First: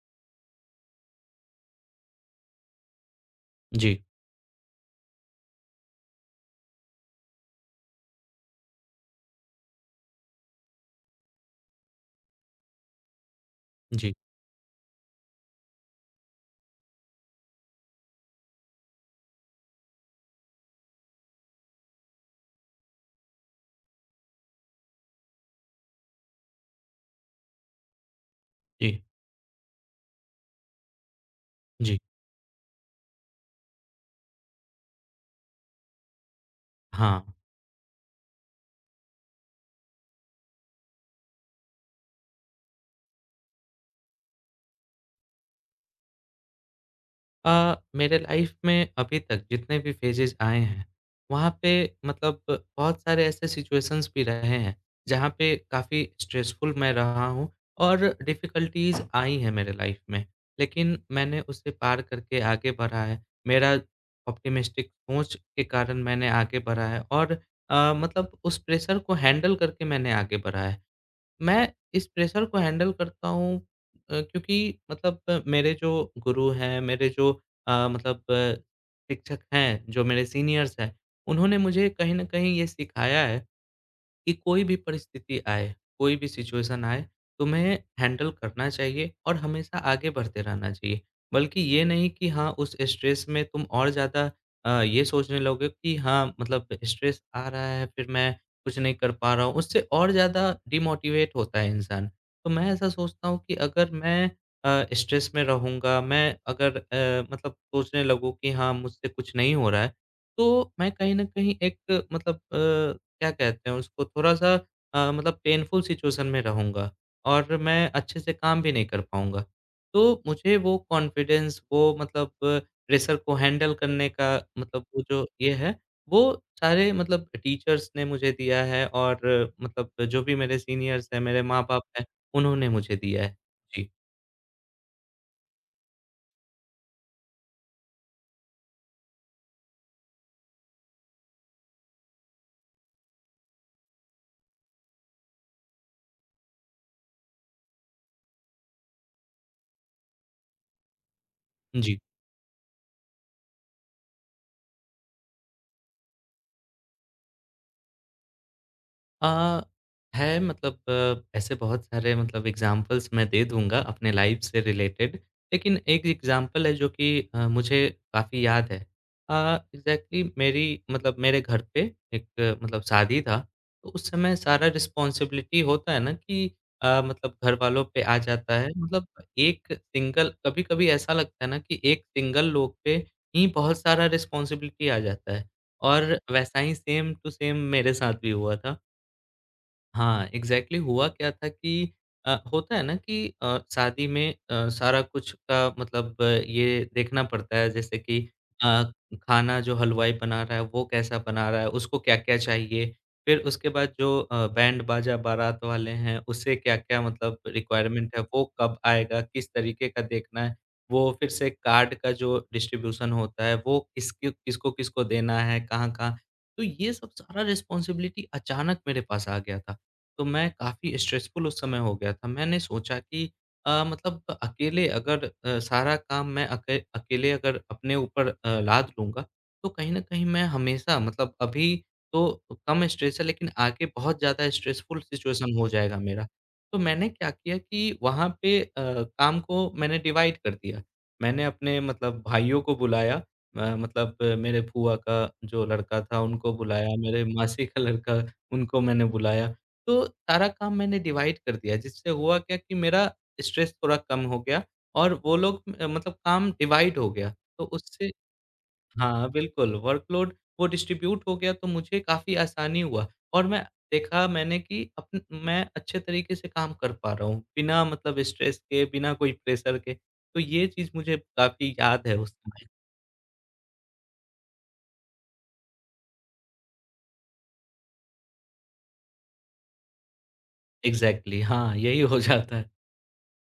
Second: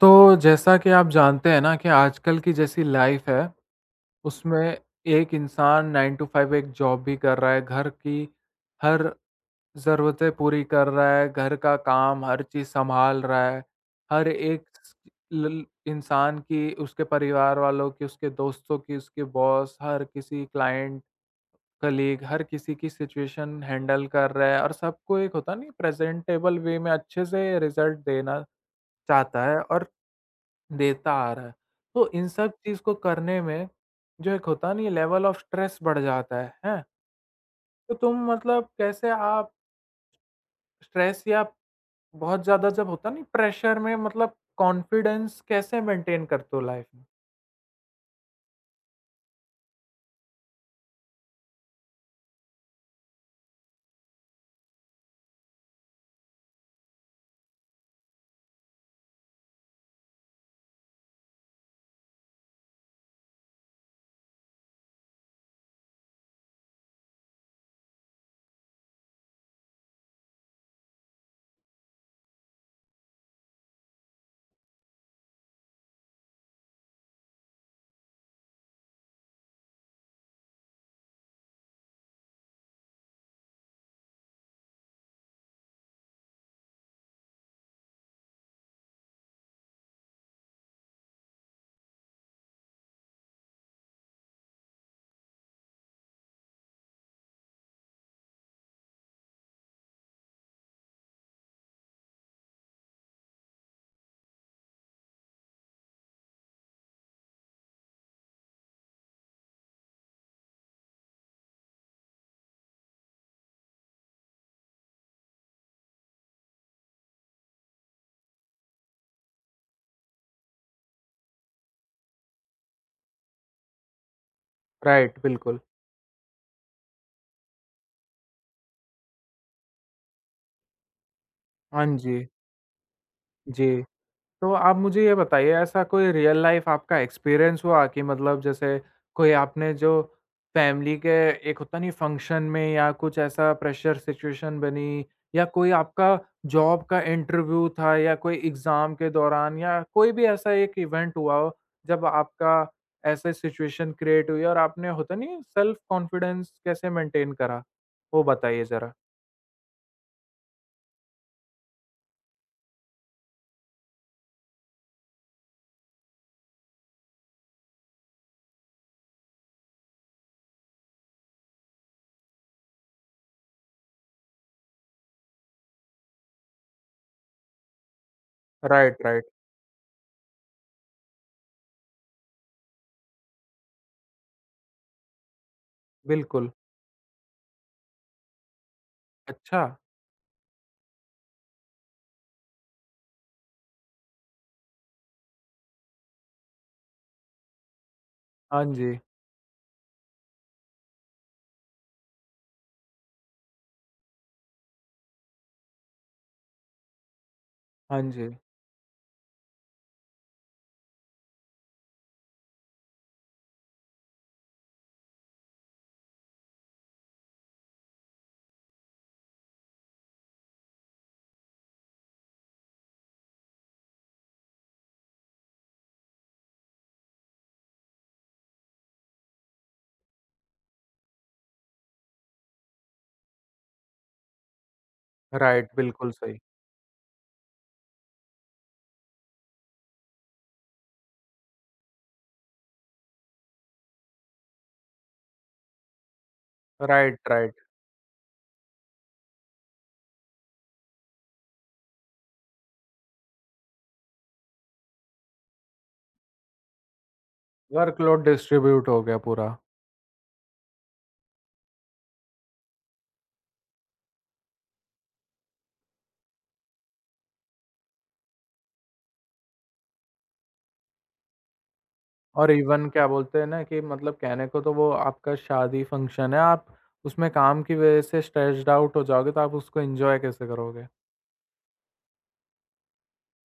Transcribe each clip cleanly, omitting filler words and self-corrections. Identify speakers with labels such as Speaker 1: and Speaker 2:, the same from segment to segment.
Speaker 1: तो जैसा कि आप जानते हैं ना कि आजकल की जैसी लाइफ है,
Speaker 2: जी,
Speaker 1: उसमें एक इंसान 9 टू 5 एक जॉब भी कर रहा है, घर की हर ज़रूरतें पूरी कर रहा है, घर का काम हर चीज़ सँभाल रहा है।
Speaker 2: जी,
Speaker 1: हर एक स ल इंसान की, उसके परिवार वालों की, उसके दोस्तों की, उसके बॉस, हर किसी क्लाइंट, कलीग, हर किसी की सिचुएशन हैंडल कर रहा है और सबको एक होता नहीं प्रेज़ेंटेबल वे में अच्छे से रिज़ल्ट देना
Speaker 2: जी,
Speaker 1: चाहता है और देता आ रहा है।
Speaker 2: जी।
Speaker 1: तो इन सब चीज़ को करने में जो एक होता नहीं है लेवल ऑफ स्ट्रेस बढ़ जाता है, हैं?
Speaker 2: हाँ।
Speaker 1: तो तुम मतलब कैसे आप स्ट्रेस या बहुत ज़्यादा जब होता नहीं प्रेशर में मतलब कॉन्फिडेंस कैसे मेंटेन करते हो लाइफ़ में?
Speaker 2: मेरे लाइफ़ में अभी तक जितने भी फेजेज़ आए हैं, वहाँ पे बहुत सारे ऐसे सिचुएशंस भी रहे हैं, जहाँ पे काफ़ी स्ट्रेसफुल मैं रहा हूँ और डिफ़िकल्टीज़ आई हैं मेरे लाइफ़ में। लेकिन मैंने उसे पार करके आगे बढ़ा है। मेरा ऑप्टिमिस्टिक सोच के कारण मैंने आगे बढ़ा है और उस प्रेशर को हैंडल करके मैंने आगे बढ़ा है। मैं इस प्रेशर को हैंडल करता हूँ क्योंकि मेरे जो गुरु हैं, मेरे जो अ, मतलब अ, शिक्षक हैं, जो मेरे सीनियर्स हैं, उन्होंने मुझे कहीं न कहीं ये सिखाया है कि कोई भी परिस्थिति आए, कोई भी सिचुएशन आए, तुम्हें हैंडल करना चाहिए और हमेशा आगे बढ़ते रहना चाहिए। बल्कि ये नहीं कि हाँ, उस स्ट्रेस में तुम और ज़्यादा ये सोचने लगोगे कि हाँ, स्ट्रेस आ रहा है, फिर मैं कुछ नहीं कर पा रहा हूँ, उससे और ज़्यादा डिमोटिवेट होता है इंसान। तो मैं ऐसा सोचता हूँ कि अगर मैं स्ट्रेस में रहूँगा, मैं अगर सोचने लगूँ कि हाँ, मुझसे कुछ नहीं हो रहा है, तो मैं कहीं न कहीं एक क्या कहते हैं उसको थोड़ा-सा पेनफुल सिचुएशन में रहूँगा और मैं अच्छे से काम भी नहीं कर पाऊँगा। तो मुझे वो कॉन्फिडेंस, वो प्रेशर को हैंडल करने का वो
Speaker 1: राइट,
Speaker 2: जो ये
Speaker 1: बिल्कुल।
Speaker 2: है, वो सारे टीचर्स ने मुझे दिया है और जो भी मेरे सीनियर्स हैं, मेरे माँ-बाप
Speaker 1: हाँ
Speaker 2: हैं,
Speaker 1: जी।
Speaker 2: उन्होंने मुझे दिया है।
Speaker 1: जी।
Speaker 2: जी।
Speaker 1: तो आप मुझे ये बताइए ऐसा कोई रियल लाइफ आपका एक्सपीरियंस हुआ कि मतलब जैसे कोई आपने जो फैमिली के एक होता नहीं फंक्शन में या कुछ ऐसा प्रेशर सिचुएशन बनी या कोई आपका जॉब का इंटरव्यू था या कोई एग्जाम के दौरान या कोई भी ऐसा एक इवेंट हुआ हो
Speaker 2: जी।
Speaker 1: जब आपका ऐसे सिचुएशन क्रिएट हुई और आपने होता नहीं सेल्फ कॉन्फिडेंस कैसे मेंटेन करा वो बताइए जरा।
Speaker 2: अ, है ऐसे बहुत सारे एग्ज़ाम्पल्स मैं दे दूँगा अपने लाइफ़ से रिलेटेड। लेकिन एक एग्ज़ाम्पल है जो कि मुझे काफ़ी याद है। अ, एग्ज़ैक्टली मेरी मतलब मेरे घर पे एक शादी था, तो उस समय सारा रिस्पॉन्सिबिलिटी होता है ना कि घर वालों पे आ जाता है।
Speaker 1: राइट राइट
Speaker 2: एक सिंगल कभी-कभी ऐसा लगता है ना कि एक सिंगल लोग पे ही बहुत सारा रिस्पॉन्सिबिलिटी आ जाता है और
Speaker 1: बिल्कुल।
Speaker 2: वैसा ही सेम टू सेम मेरे साथ भी हुआ था।
Speaker 1: अच्छा।
Speaker 2: हाँ, एग्ज़ैक्टली हुआ क्या था कि होता है ना कि शादी में सारा कुछ का ये देखना पड़ता है जैसे कि
Speaker 1: हाँ
Speaker 2: अ,
Speaker 1: जी।
Speaker 2: खाना जो हलवाई बना रहा है वो कैसा बना रहा है, उसको क्या-क्या चाहिए। फिर उसके बाद जो बैंड बाजा बारात वाले हैं उससे क्या-क्या
Speaker 1: हाँ
Speaker 2: रिक्वायरमेंट है,
Speaker 1: जी।
Speaker 2: वो कब आएगा, किस तरीके का देखना है। वो फिर से कार्ड का जो डिस्ट्रीब्यूशन होता है वो किसके किसको-किसको देना है, कहाँ-कहाँ। तो ये सब सारा रिस्पॉन्सिबिलिटी अचानक मेरे पास आ गया था। तो मैं काफ़ी स्ट्रेसफुल उस समय हो गया था। मैंने सोचा कि अकेले अगर सारा काम मैं अकेले अगर अपने ऊपर लाद लूँगा, तो कहीं न कहीं मैं हमेशा अभी तो कम स्ट्रेस है लेकिन आगे बहुत ज़्यादा स्ट्रेसफुल सिचुएशन
Speaker 1: राइट,
Speaker 2: हो जाएगा
Speaker 1: बिल्कुल
Speaker 2: मेरा।
Speaker 1: सही।
Speaker 2: तो मैंने क्या किया कि वहाँ पे काम को मैंने डिवाइड कर दिया। मैंने अपने भाइयों को बुलाया मेरे फूआ का जो लड़का था उनको बुलाया,
Speaker 1: राइट,
Speaker 2: मेरे
Speaker 1: राइट।
Speaker 2: मासी का लड़का उनको मैंने बुलाया। तो सारा काम मैंने डिवाइड कर दिया जिससे हुआ क्या कि मेरा स्ट्रेस थोड़ा कम हो गया और वो लोग काम डिवाइड हो गया। तो उससे
Speaker 1: वर्कलोड डिस्ट्रीब्यूट हो गया
Speaker 2: हाँ,
Speaker 1: पूरा।
Speaker 2: बिल्कुल वर्कलोड वो डिस्ट्रीब्यूट हो गया तो मुझे काफ़ी आसानी हुआ और मैं देखा मैंने कि अपन मैं अच्छे तरीके से काम कर पा रहा हूँ, बिना स्ट्रेस के, बिना कोई प्रेशर के। तो ये चीज़ मुझे काफ़ी याद है उस
Speaker 1: और
Speaker 2: समय।
Speaker 1: इवन क्या बोलते हैं ना कि मतलब कहने को तो वो आपका शादी फंक्शन है, आप उसमें काम की वज़ह से स्ट्रेस्ड आउट हो जाओगे तो आप उसको एन्जॉय कैसे करोगे?
Speaker 2: एग्ज़ैक्टली हाँ, यही हो जाता है।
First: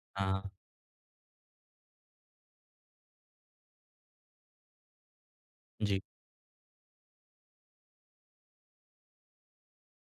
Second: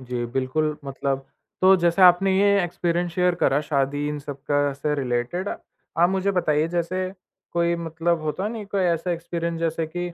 Speaker 1: जी,
Speaker 2: हाँ,
Speaker 1: बिल्कुल मतलब। तो जैसे आपने ये एक्सपीरियंस शेयर करा शादी इन सब का से रिलेटेड,
Speaker 2: जी।
Speaker 1: आप मुझे बताइए जैसे कोई मतलब होता नहीं कोई ऐसा एक्सपीरियंस जैसे कि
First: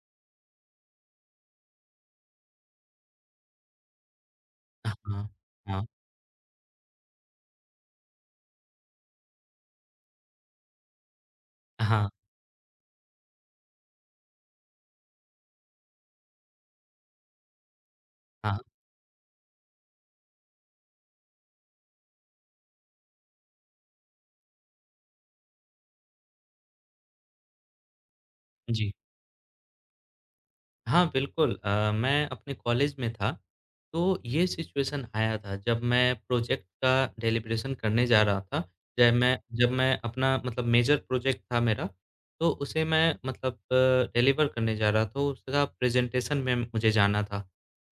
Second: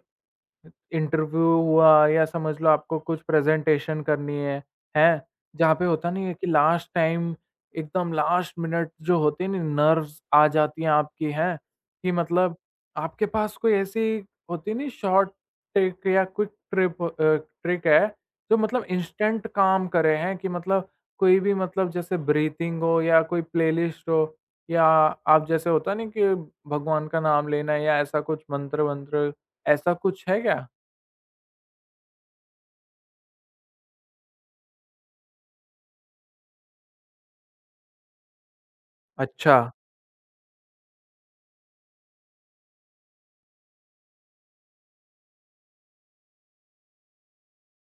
Speaker 1: इंटरव्यू हुआ या समझ लो आपको कुछ प्रेजेंटेशन करनी है, हैं?
Speaker 2: हाँ,
Speaker 1: जहाँ पे
Speaker 2: हाँ,
Speaker 1: होता नहीं है कि लास्ट टाइम एकदम लास्ट मिनट जो होते हैं ना नर्व्स आ जाती हैं आपकी, हैं?
Speaker 2: हाँ,
Speaker 1: कि मतलब आपके पास कोई ऐसी होती नहीं शॉर्ट ट्रिक या क्विक ट्रिप ट्रिक है जो
Speaker 2: हाँ,
Speaker 1: मतलब इंस्टेंट काम करे, हैं? कि मतलब कोई भी मतलब जैसे ब्रीथिंग हो या कोई प्लेलिस्ट हो या आप जैसे होता नहीं कि भगवान का नाम लेना या ऐसा कुछ
Speaker 2: जी।
Speaker 1: मंत्र-वंत्र, ऐसा कुछ है क्या?
Speaker 2: हाँ, बिल्कुल मैं अपने कॉलेज में था, तो ये सिचुएशन आया था जब मैं प्रोजेक्ट का डेलिब्रेशन करने जा रहा था।
Speaker 1: अच्छा।
Speaker 2: जब मैं अपना मेजर प्रोजेक्ट था मेरा, तो उसे मैं डिलीवर करने जा रहा था, तो उसका प्रेज़ेंटेशन में मुझे जाना था।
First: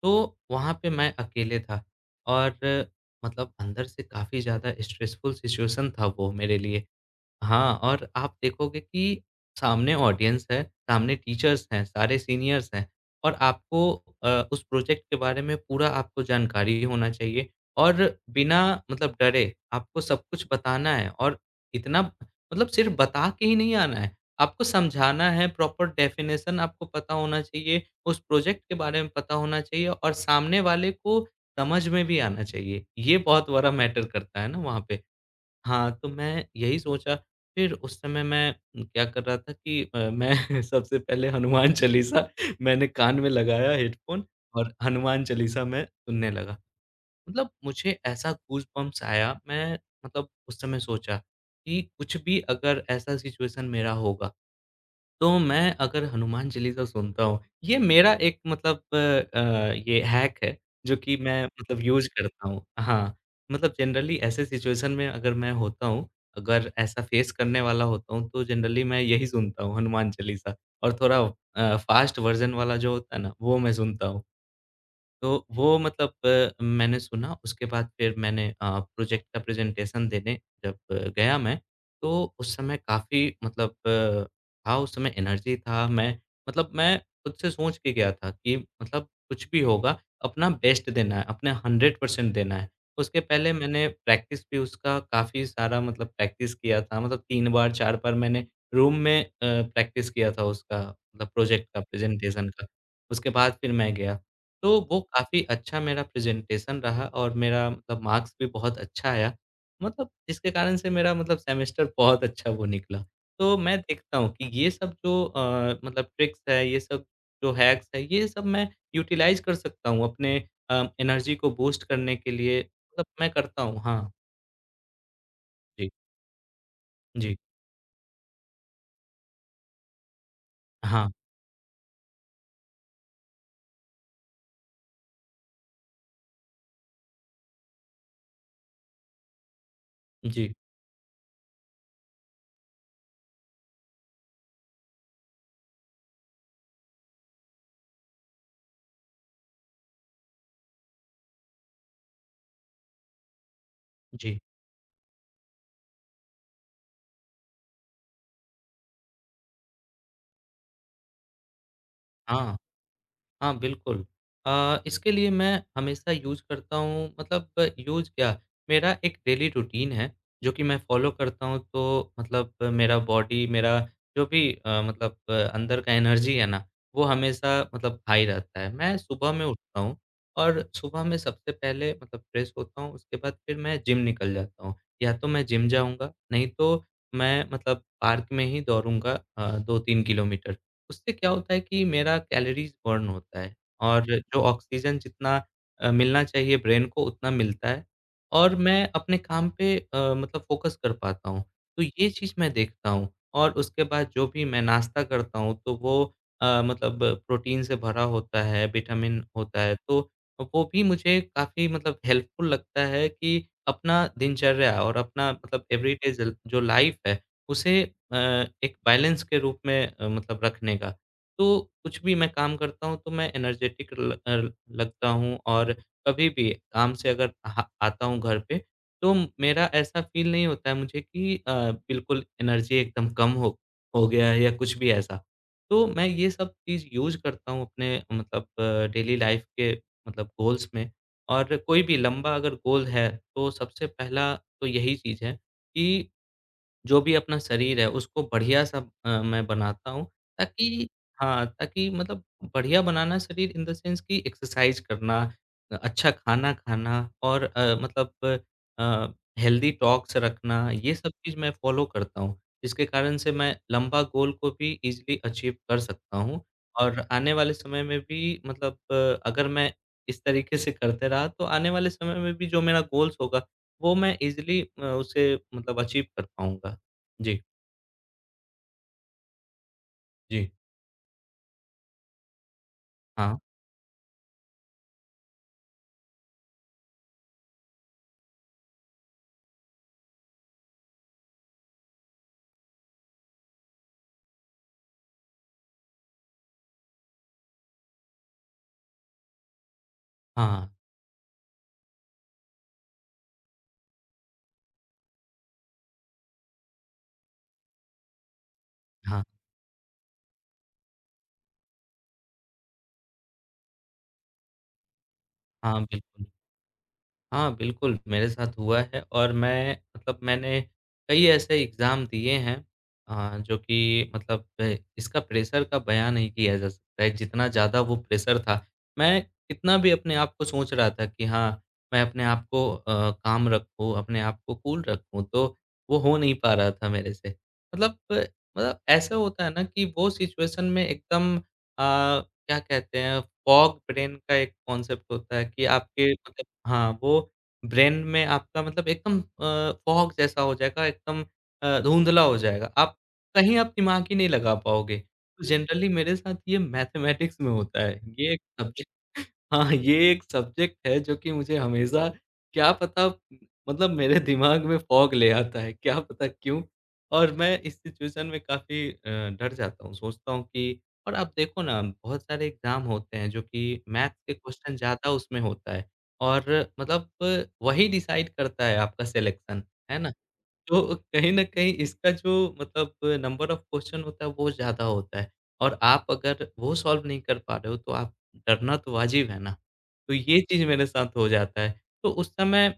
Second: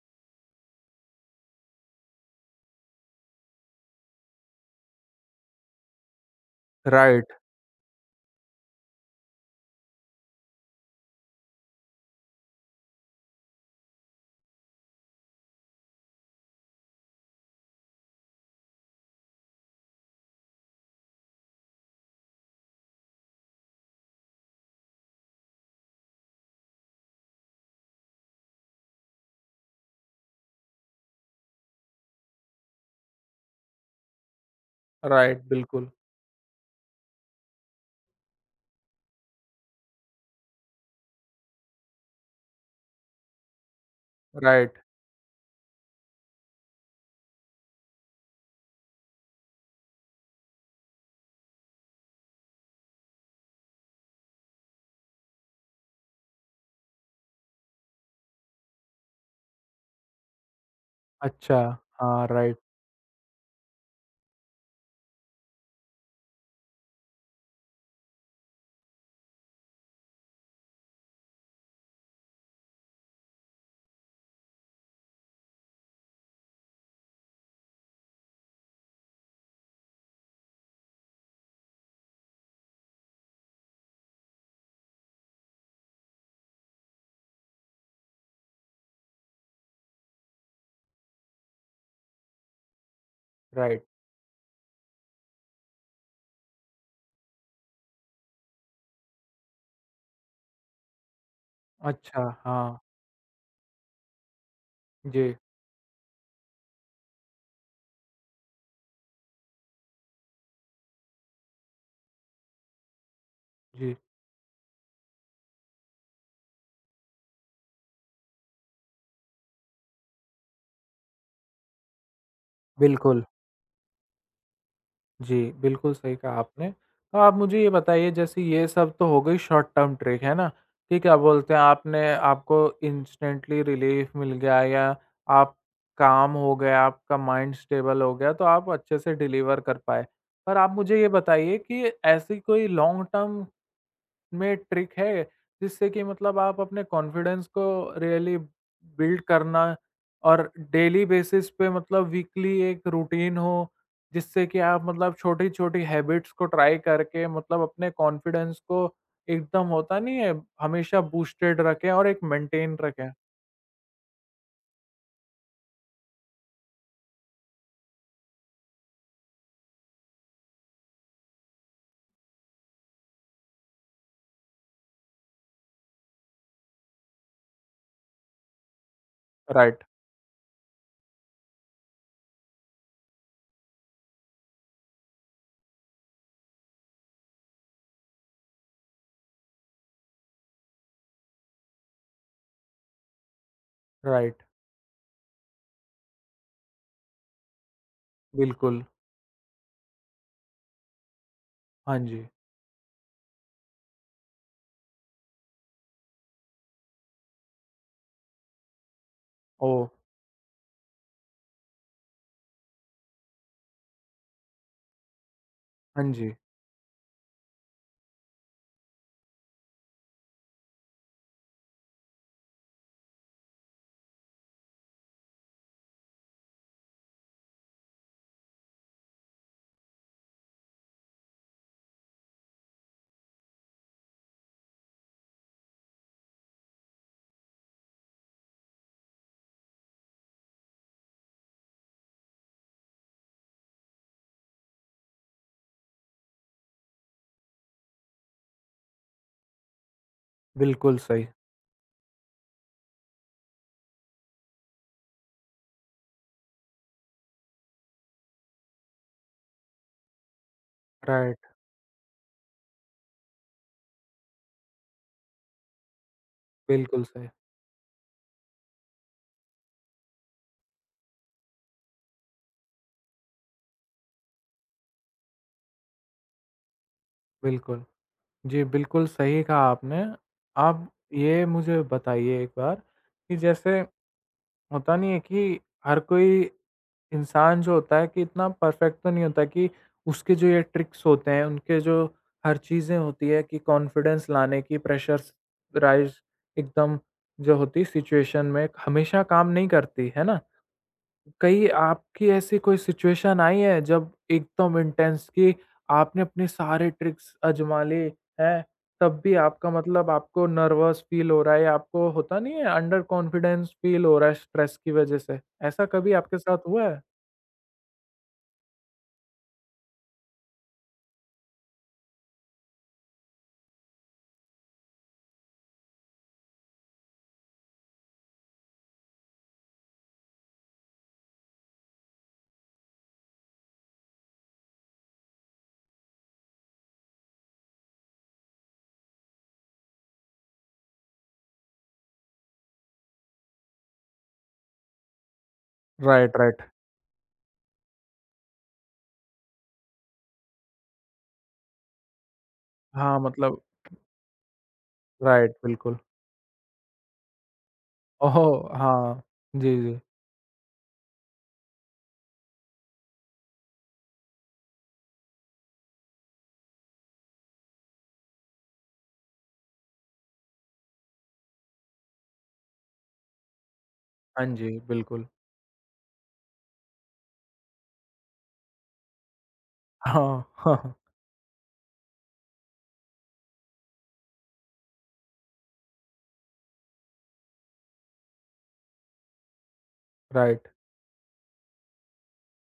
Speaker 2: तो वहाँ पे मैं अकेले था और अंदर से काफ़ी ज़्यादा स्ट्रेसफुल सिचुएशन था वो मेरे लिए।
Speaker 1: राइट,
Speaker 2: हाँ, और आप देखोगे कि सामने ऑडियंस है, सामने टीचर्स हैं, सारे सीनियर्स हैं और उस प्रोजेक्ट के बारे में पूरा आपको जानकारी होना चाहिए और बिना डरे आपको सब कुछ बताना है और इतना सिर्फ़ बता के ही नहीं आना है, आपको समझाना है, प्रॉपर डेफ़िनेशन आपको पता होना चाहिए, उस प्रोजेक्ट के बारे में पता होना चाहिए और सामने वाले को समझ में भी आना चाहिए। ये बहुत बड़ा मैटर करता है ना वहाँ पे
Speaker 1: राइट, बिल्कुल।
Speaker 2: हाँ, तो मैं यही सोचा, फिर उस समय मैं क्या कर रहा था कि मैं सबसे पहले हनुमान चालीसा मैंने कान में लगाया हेडफ़ोन और
Speaker 1: राइट।
Speaker 2: हनुमान चालीसा मैं सुनने लगा। मतलब मुझे ऐसा गूज़बम्प्स आया, मैं उस समय सोचा कि कुछ भी अगर ऐसा सिचुएशन मेरा होगा, तो मैं अगर हनुमान चालीसा सुनता हूँ, ये मेरा एक ये हैक है, जो कि मैं
Speaker 1: अच्छा,
Speaker 2: यूज़
Speaker 1: हाँ।
Speaker 2: करता
Speaker 1: राइट,
Speaker 2: हूँ। हाँ, मतलब जनरली ऐसे सिचुएशन में अगर मैं होता हूँ, अगर ऐसा फेस करने वाला होता हूँ, तो जनरली मैं यही सुनता हूँ हनुमान चालीसा और थोड़ा फ़ास्ट वर्ज़न वाला जो होता है ना, वो मैं सुनता हूँ। तो वो मैंने सुना उसके बाद फिर मैंने प्रोजेक्ट का प्रेजेंटेशन देने जब गया मैं, तो उस समय काफ़ी था उस समय एनर्जी था, मैं खुद से सोच के गया था कि कुछ भी होगा अपना बेस्ट देना है, अपना 100% देना है। उसके पहले
Speaker 1: राइट,
Speaker 2: मैंने प्रैक्टिस भी उसका काफ़ी सारा प्रैक्टिस किया था, मतलब 3 बार 4 बार मैंने रूम में प्रैक्टिस किया था उसका मतलब प्रोजेक्ट का,
Speaker 1: अच्छा,
Speaker 2: प्रेजेंटेशन का।
Speaker 1: हाँ।
Speaker 2: उसके बाद फिर मैं गया। तो वो
Speaker 1: जी,
Speaker 2: काफ़ी अच्छा मेरा प्रेज़ेंटेशन रहा और मेरा मार्क्स भी बहुत अच्छा आया। मतलब जिसके कारण से मेरा मतलब सेमेस्टर बहुत अच्छा वो निकला। तो मैं
Speaker 1: जी।
Speaker 2: देखता हूँ कि ये सब जो ट्रिक्स है, ये सब जो हैक्स है, ये सब मैं यूटिलाइज़ कर सकता हूँ अपने एनर्जी को बूस्ट करने के लिए
Speaker 1: बिल्कुल।
Speaker 2: मैं करता हूँ। हाँ,
Speaker 1: जी,
Speaker 2: जी,
Speaker 1: बिल्कुल सही कहा आपने। तो आप
Speaker 2: जी।
Speaker 1: मुझे ये बताइए जैसे ये सब तो हो गई शॉर्ट टर्म ट्रिक, है ना? कि
Speaker 2: हाँ,
Speaker 1: क्या बोलते हैं आपने, आपको इंस्टेंटली रिलीफ मिल गया या आप काम हो गया, आपका माइंड स्टेबल हो गया तो आप अच्छे से डिलीवर कर पाए।
Speaker 2: जी,
Speaker 1: पर आप मुझे ये बताइए कि ऐसी कोई लॉन्ग टर्म में ट्रिक है जिससे कि मतलब आप अपने कॉन्फिडेंस को रियली बिल्ड करना और डेली बेसिस पे मतलब वीकली एक रूटीन हो
Speaker 2: जी।
Speaker 1: जिससे कि आप मतलब छोटी छोटी हैबिट्स को ट्राई करके मतलब अपने कॉन्फिडेंस को एकदम होता नहीं है हमेशा बूस्टेड रखें और एक
Speaker 2: हाँ।
Speaker 1: मेंटेन रखें।
Speaker 2: हाँ, बिल्कुल। इसके लिए मैं हमेशा यूज़ करता हूँ यूज़ क्या, मेरा एक डेली रूटीन है, जो कि मैं फ़ॉलो करता हूँ तो मेरा बॉडी मेरा जो भी अंदर का एनर्जी है ना, वो हमेशा हाई रहता है। मैं सुबह में उठता
Speaker 1: राइट
Speaker 2: हूँ और सुबह में सबसे पहले फ्रेश होता हूँ, उसके बाद फिर मैं जिम निकल जाता हूँ। या तो मैं जिम जाऊँगा, नहीं तो मैं पार्क में ही दौड़ूँगा 2-3 किलोमीटर। उससे क्या होता है कि मेरा कैलोरीज़ बर्न होता है और जो
Speaker 1: राइट
Speaker 2: ऑक्सीजन जितना मिलना चाहिए ब्रेन को उतना मिलता है और
Speaker 1: बिल्कुल।
Speaker 2: मैं अपने काम पे फ़ोकस कर पाता हूँ। तो
Speaker 1: हाँ
Speaker 2: ये
Speaker 1: जी।
Speaker 2: चीज़ मैं देखता हूँ और उसके बाद जो भी मैं नाश्ता करता हूँ तो वो प्रोटीन से भरा होता है, विटामिन होता
Speaker 1: ओ।
Speaker 2: है तो वो भी मुझे काफ़ी हेल्पफुल लगता है कि अपना दिनचर्या और अपना
Speaker 1: हाँ
Speaker 2: एवरीडे ज़
Speaker 1: जी।
Speaker 2: जो लाइफ़ है उसे अ, एक बैलेंस के रूप में रखने का। तो कुछ भी मैं काम करता हूँ तो मैं एनर्जेटिक लगता हूँ और कभी भी काम से अगर अहा आता हूँ घर पे, तो मेरा ऐसा फ़ील नहीं होता है मुझे कि बिल्कुल एनर्जी एकदम कम हो गया है या कुछ भी ऐसा। तो मैं ये सब चीज़ यूज़ करता हूँ अपने डेली लाइफ़ के गोल्स में और कोई भी लंबा अगर गोल है, तो सबसे पहला तो यही चीज़ है कि जो भी अपना शरीर है उसको बढ़िया सा मैं बनाता हूँ ताकि
Speaker 1: बिल्कुल सही।
Speaker 2: हाँ, ताकि बढ़िया बनाना शरीर इन द सेंस कि एक्सरसाइज करना, अच्छा खाना खाना और अ, हेल्दी टॉक्स रखना, ये सब चीज़
Speaker 1: राइट।
Speaker 2: मैं फॉलो करता हूँ। जिसके कारण से मैं लंबा गोल को भी ईज़िली अचीव कर सकता हूँ और
Speaker 1: बिल्कुल सही।
Speaker 2: आने वाले समय में भी अगर मैं इस तरीके से करते रहा तो आने वाले समय में भी जो मेरा गोल्स होगा, वो मैं ईज़िली उसे अचीव कर पाऊँगा। जी,
Speaker 1: बिल्कुल। जी, बिल्कुल सही कहा आपने।
Speaker 2: जी।
Speaker 1: आप ये मुझे बताइए एक बार
Speaker 2: हाँ,
Speaker 1: कि जैसे होता नहीं है कि हर कोई इंसान जो होता है कि इतना परफेक्ट तो नहीं होता कि उसके जो ये ट्रिक्स होते हैं, उनके जो हर चीज़ें होती है कि कॉन्फिडेंस लाने की प्रेशर्स राइज़ एकदम जो होती है सिचुएशन में हमेशा काम नहीं करती, है ना?
Speaker 2: हाँ,
Speaker 1: कहीं आपकी ऐसी कोई सिचुएशन आई है जब एकदम इंटेंस कि आपने अपने सारे ट्रिक्स आज़मा लिए हैं, तब
Speaker 2: हाँ,
Speaker 1: भी आपका मतलब आपको नर्वस फ़ील हो रहा है या आपको होता नहीं है अंडर कॉन्फिडेंस फ़ील हो रहा है स्ट्रेस की वज़ह से?
Speaker 2: हाँ,
Speaker 1: ऐसा कभी
Speaker 2: बिल्कुल।
Speaker 1: आपके साथ हुआ है?
Speaker 2: हाँ, बिल्कुल, मेरे साथ हुआ है और मैंने कई ऐसे एग्ज़ाम दिए हैं जो कि इसका प्रेशर का बयान नहीं किया जा सकता है, जितना ज़्यादा वो प्रेशर था। मैं कितना भी अपने आप को सोच रहा था कि हाँ, मैं अपने आप को काम रखूँ, अपने आप को कूल रखूँ, तो वो हो नहीं पा रहा था मेरे से। मतलब अ, ऐसा होता है ना कि वो सिचुएशन में क्या कहते हैं, फॉग ब्रेन का एक कॉन्सेप्ट होता है कि आपके
Speaker 1: राइट, राइट।
Speaker 2: हाँ, वो ब्रेन में आपका एकदम फॉग जैसा हो जाएगा, एकदम धुंधला हो जाएगा। आप
Speaker 1: हाँ,
Speaker 2: कहीं
Speaker 1: मतलब।
Speaker 2: आप दिमाग ही नहीं लगा पाओगे। तो
Speaker 1: राइट,
Speaker 2: जनरली
Speaker 1: बिल्कुल।
Speaker 2: मेरे साथ ये मैथमेटिक्स में होता है। ये
Speaker 1: ओह!
Speaker 2: एक सब्जेक्ट
Speaker 1: हाँ।
Speaker 2: हाँ,
Speaker 1: जी, जी।
Speaker 2: ये एक सब्जेक्ट है जो कि मुझे हमेशा क्या पता मेरे दिमाग में फॉग ले आता है, क्या पता क्यों? और मैं इस सिचुएशन में काफ़ी डर जाता हूँ, सोचता हूँ कि और आप देखो ना बहुत सारे एग्ज़ाम होते हैं जो कि मैथ्स के
Speaker 1: हाँ
Speaker 2: क्वेश्चन
Speaker 1: जी,
Speaker 2: ज़्यादा
Speaker 1: बिल्कुल।
Speaker 2: उसमें होता है। और मतलब वही डिसाइड करता है आपका सिलेक्शन, है ना?
Speaker 1: हाँ,
Speaker 2: तो कहीं न कहीं इसका जो मतलब नंबर ऑफ क्वेश्चन होता है वो ज़्यादा होता है और आप अगर वो सॉल्व नहीं कर पा रहे हो तो आप डरना तो वाजिब है ना? तो ये चीज़
Speaker 1: राइट,
Speaker 2: मेरे साथ हो जाता है। तो उस समय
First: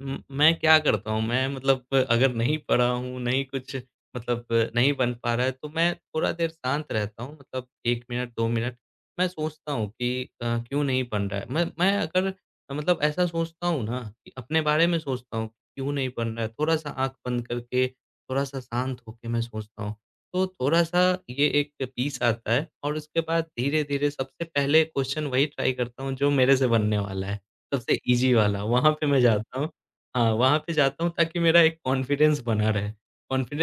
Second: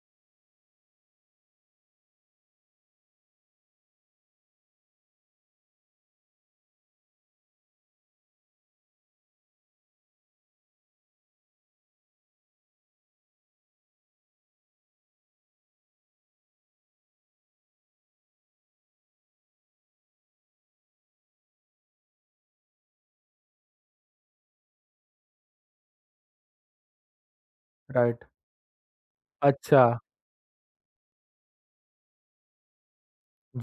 Speaker 2: मैं क्या करता हूँ, मैं मतलब अगर नहीं पढ़ा हूँ, नहीं कुछ मतलब नहीं बन पा रहा है, तो मैं थोड़ा देर शांत रहता हूँ, मतलब 1 मिनट, 2 मिनट। मैं सोचता हूँ कि क्यों नहीं बन रहा है? मैं अगर ऐसा सोचता हूँ ना कि अपने बारे में सोचता हूँ, क्यों नहीं बन रहा है? थोड़ा-सा आँख बंद करके, थोड़ा-सा शांत होके मैं सोचता हूँ, तो थोड़ा-सा ये एक पीस आता है और उसके बाद धीरे-धीरे सबसे पहले क्वेश्चन वही ट्राई करता हूँ, जो मेरे से बनने वाला है, सबसे
Speaker 1: राइट।
Speaker 2: ईज़ी वाला, वहाँ पे मैं जाता हूँ।
Speaker 1: अच्छा,
Speaker 2: हाँ, वहाँ पे जाता हूँ ताकि मेरा एक कॉन्फिडेंस बना रहे।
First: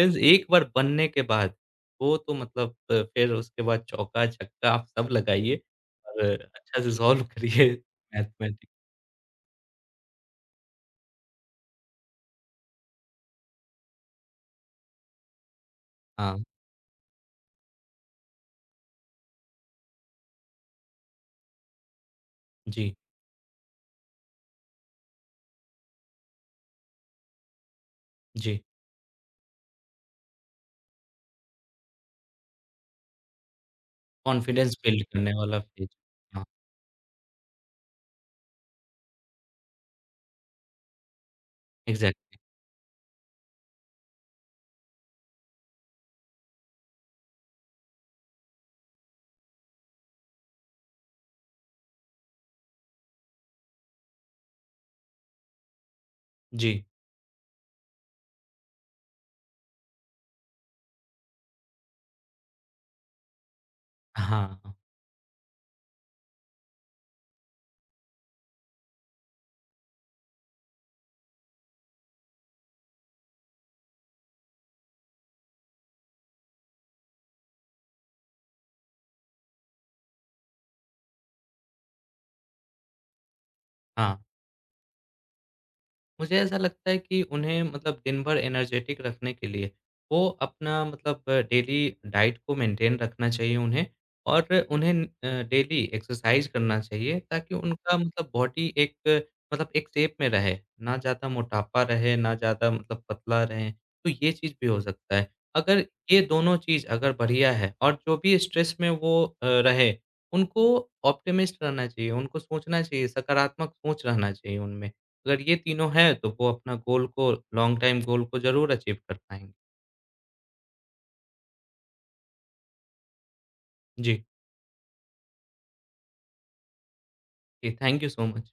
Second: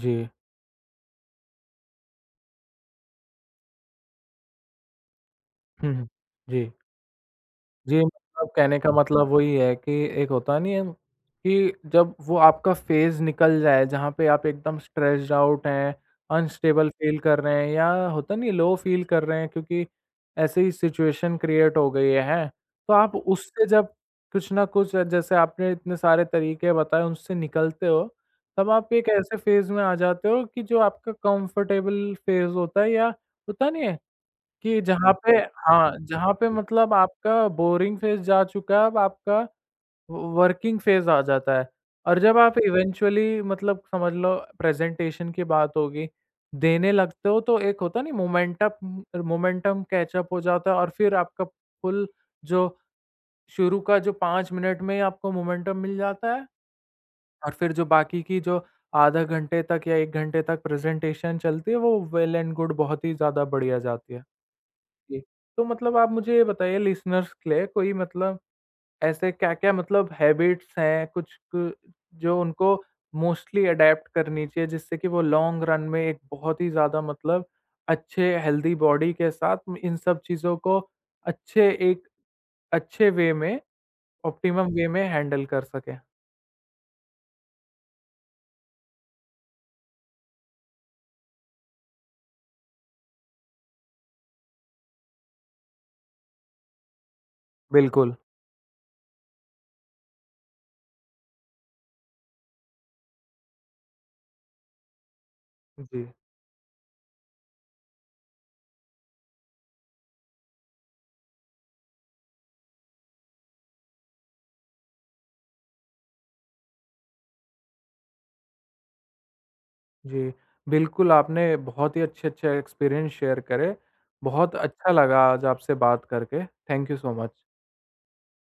Speaker 1: जी।
Speaker 2: एक बार बनने के बाद, वो तो फिर उसके बाद चौका-छक्का आप सब लगाइए
Speaker 1: हुँ।
Speaker 2: और
Speaker 1: जी।
Speaker 2: अच्छा से सॉल्व करिए
Speaker 1: जी, मतलब
Speaker 2: मैथमेटिक्स
Speaker 1: कहने का मतलब वही है कि एक होता नहीं है कि जब वो आपका फ़ेज़ निकल जाए, जहाँ पे आप एकदम स्ट्रेस्ड आउट हैं,
Speaker 2: हाँ,
Speaker 1: अनस्टेबल फ़ील कर रहे हैं या होता नहीं है लो फ़ील कर रहे हैं क्योंकि ऐसे ही सिचुएशन क्रिएट हो गई है, हैं? तो
Speaker 2: जी,
Speaker 1: आप उससे जब कुछ ना कुछ जैसे आपने इतने सारे तरीके बताए उनसे निकलते हो,
Speaker 2: जी।
Speaker 1: तब आप एक ऐसे फ़ेज़ में आ जाते हो कि जो आपका कंफर्टेबल फ़ेज़ होता है या होता नहीं है
Speaker 2: कॉन्फिडेंस
Speaker 1: कि
Speaker 2: बिल्ड
Speaker 1: जहाँ
Speaker 2: करने
Speaker 1: पे
Speaker 2: वाला फेज।
Speaker 1: हाँ, जहाँ
Speaker 2: हाँ,
Speaker 1: पे मतलब आपका बोरिंग फ़ेज़ जा चुका है, अब आपका व वर्किंग फ़ेज़ आ जाता है। और जब
Speaker 2: एग्ज़ैक्टली।
Speaker 1: आप इवेंचुअली मतलब समझ लो प्रेज़ेंटेशन की बात होगी, देने लगते हो तो एक होता नहीं मोमेंटम मोमेंटम कैच अप हो जाता है और फिर आपका फुल जो शुरू का जो 5 मिनट में ही आपको मोमेंटम मिल जाता है
Speaker 2: जी।
Speaker 1: और फिर जो बाकी की जो आधा घंटे तक या 1 घंटे तक प्रेज़ेंटेशन चलती है, वो वेल एंड गुड बहुत ही ज़्यादा बढ़िया जाती है।
Speaker 2: हाँ,
Speaker 1: जी। तो मतलब आप मुझे ये बताइए लिसनर्स के लिए कोई मतलब ऐसे क्या-क्या मतलब हैबिट्स हैं कुछ क जो उनको मोस्टली अडॉप्ट करनी चाहिए जिससे कि वो लॉन्ग रन में एक बहुत ही ज़्यादा मतलब अच्छे हेल्दी बॉडी के साथ म- इन सब चीज़ों को अच्छे एक अच्छे वे में
Speaker 2: हाँ।
Speaker 1: ऑप्टिमम वे में हैंडल कर सकें?
Speaker 2: मुझे ऐसा लगता है कि उन्हें दिन भर एनर्जेटिक रखने के लिए वो अपना डेली डाइट को मेंटेन रखना चाहिए उन्हें और उन्हें डेली एक्सरसाइज करना चाहिए ताकि उनका
Speaker 1: बिल्कुल।
Speaker 2: बॉडी एक एक शेप में रहे, ना ज़्यादा मोटापा रहे, ना ज़्यादा पतला रहें, तो ये चीज़ भी हो सकता है। अगर
Speaker 1: जी,
Speaker 2: ये दोनों चीज़ अगर बढ़िया है और जो भी स्ट्रेस में वो रहे, उनको ऑप्टिमिस्ट रहना चाहिए, उनको सोचना चाहिए, सकारात्मक सोच रहना चाहिए उनमें। अगर ये तीनों हैं तो वो अपना गोल को लॉन्ग टाइम गोल को ज़रूर अचीव कर पाएँगे।
Speaker 1: जी। बिल्कुल, आपने बहुत ही अच्छे-अच्छे एक्सपीरियंस शेयर करे।
Speaker 2: जी,
Speaker 1: बहुत अच्छा लगा आज आपसे बात करके। Thank you so much.
Speaker 2: जी थैंक यू सो मच।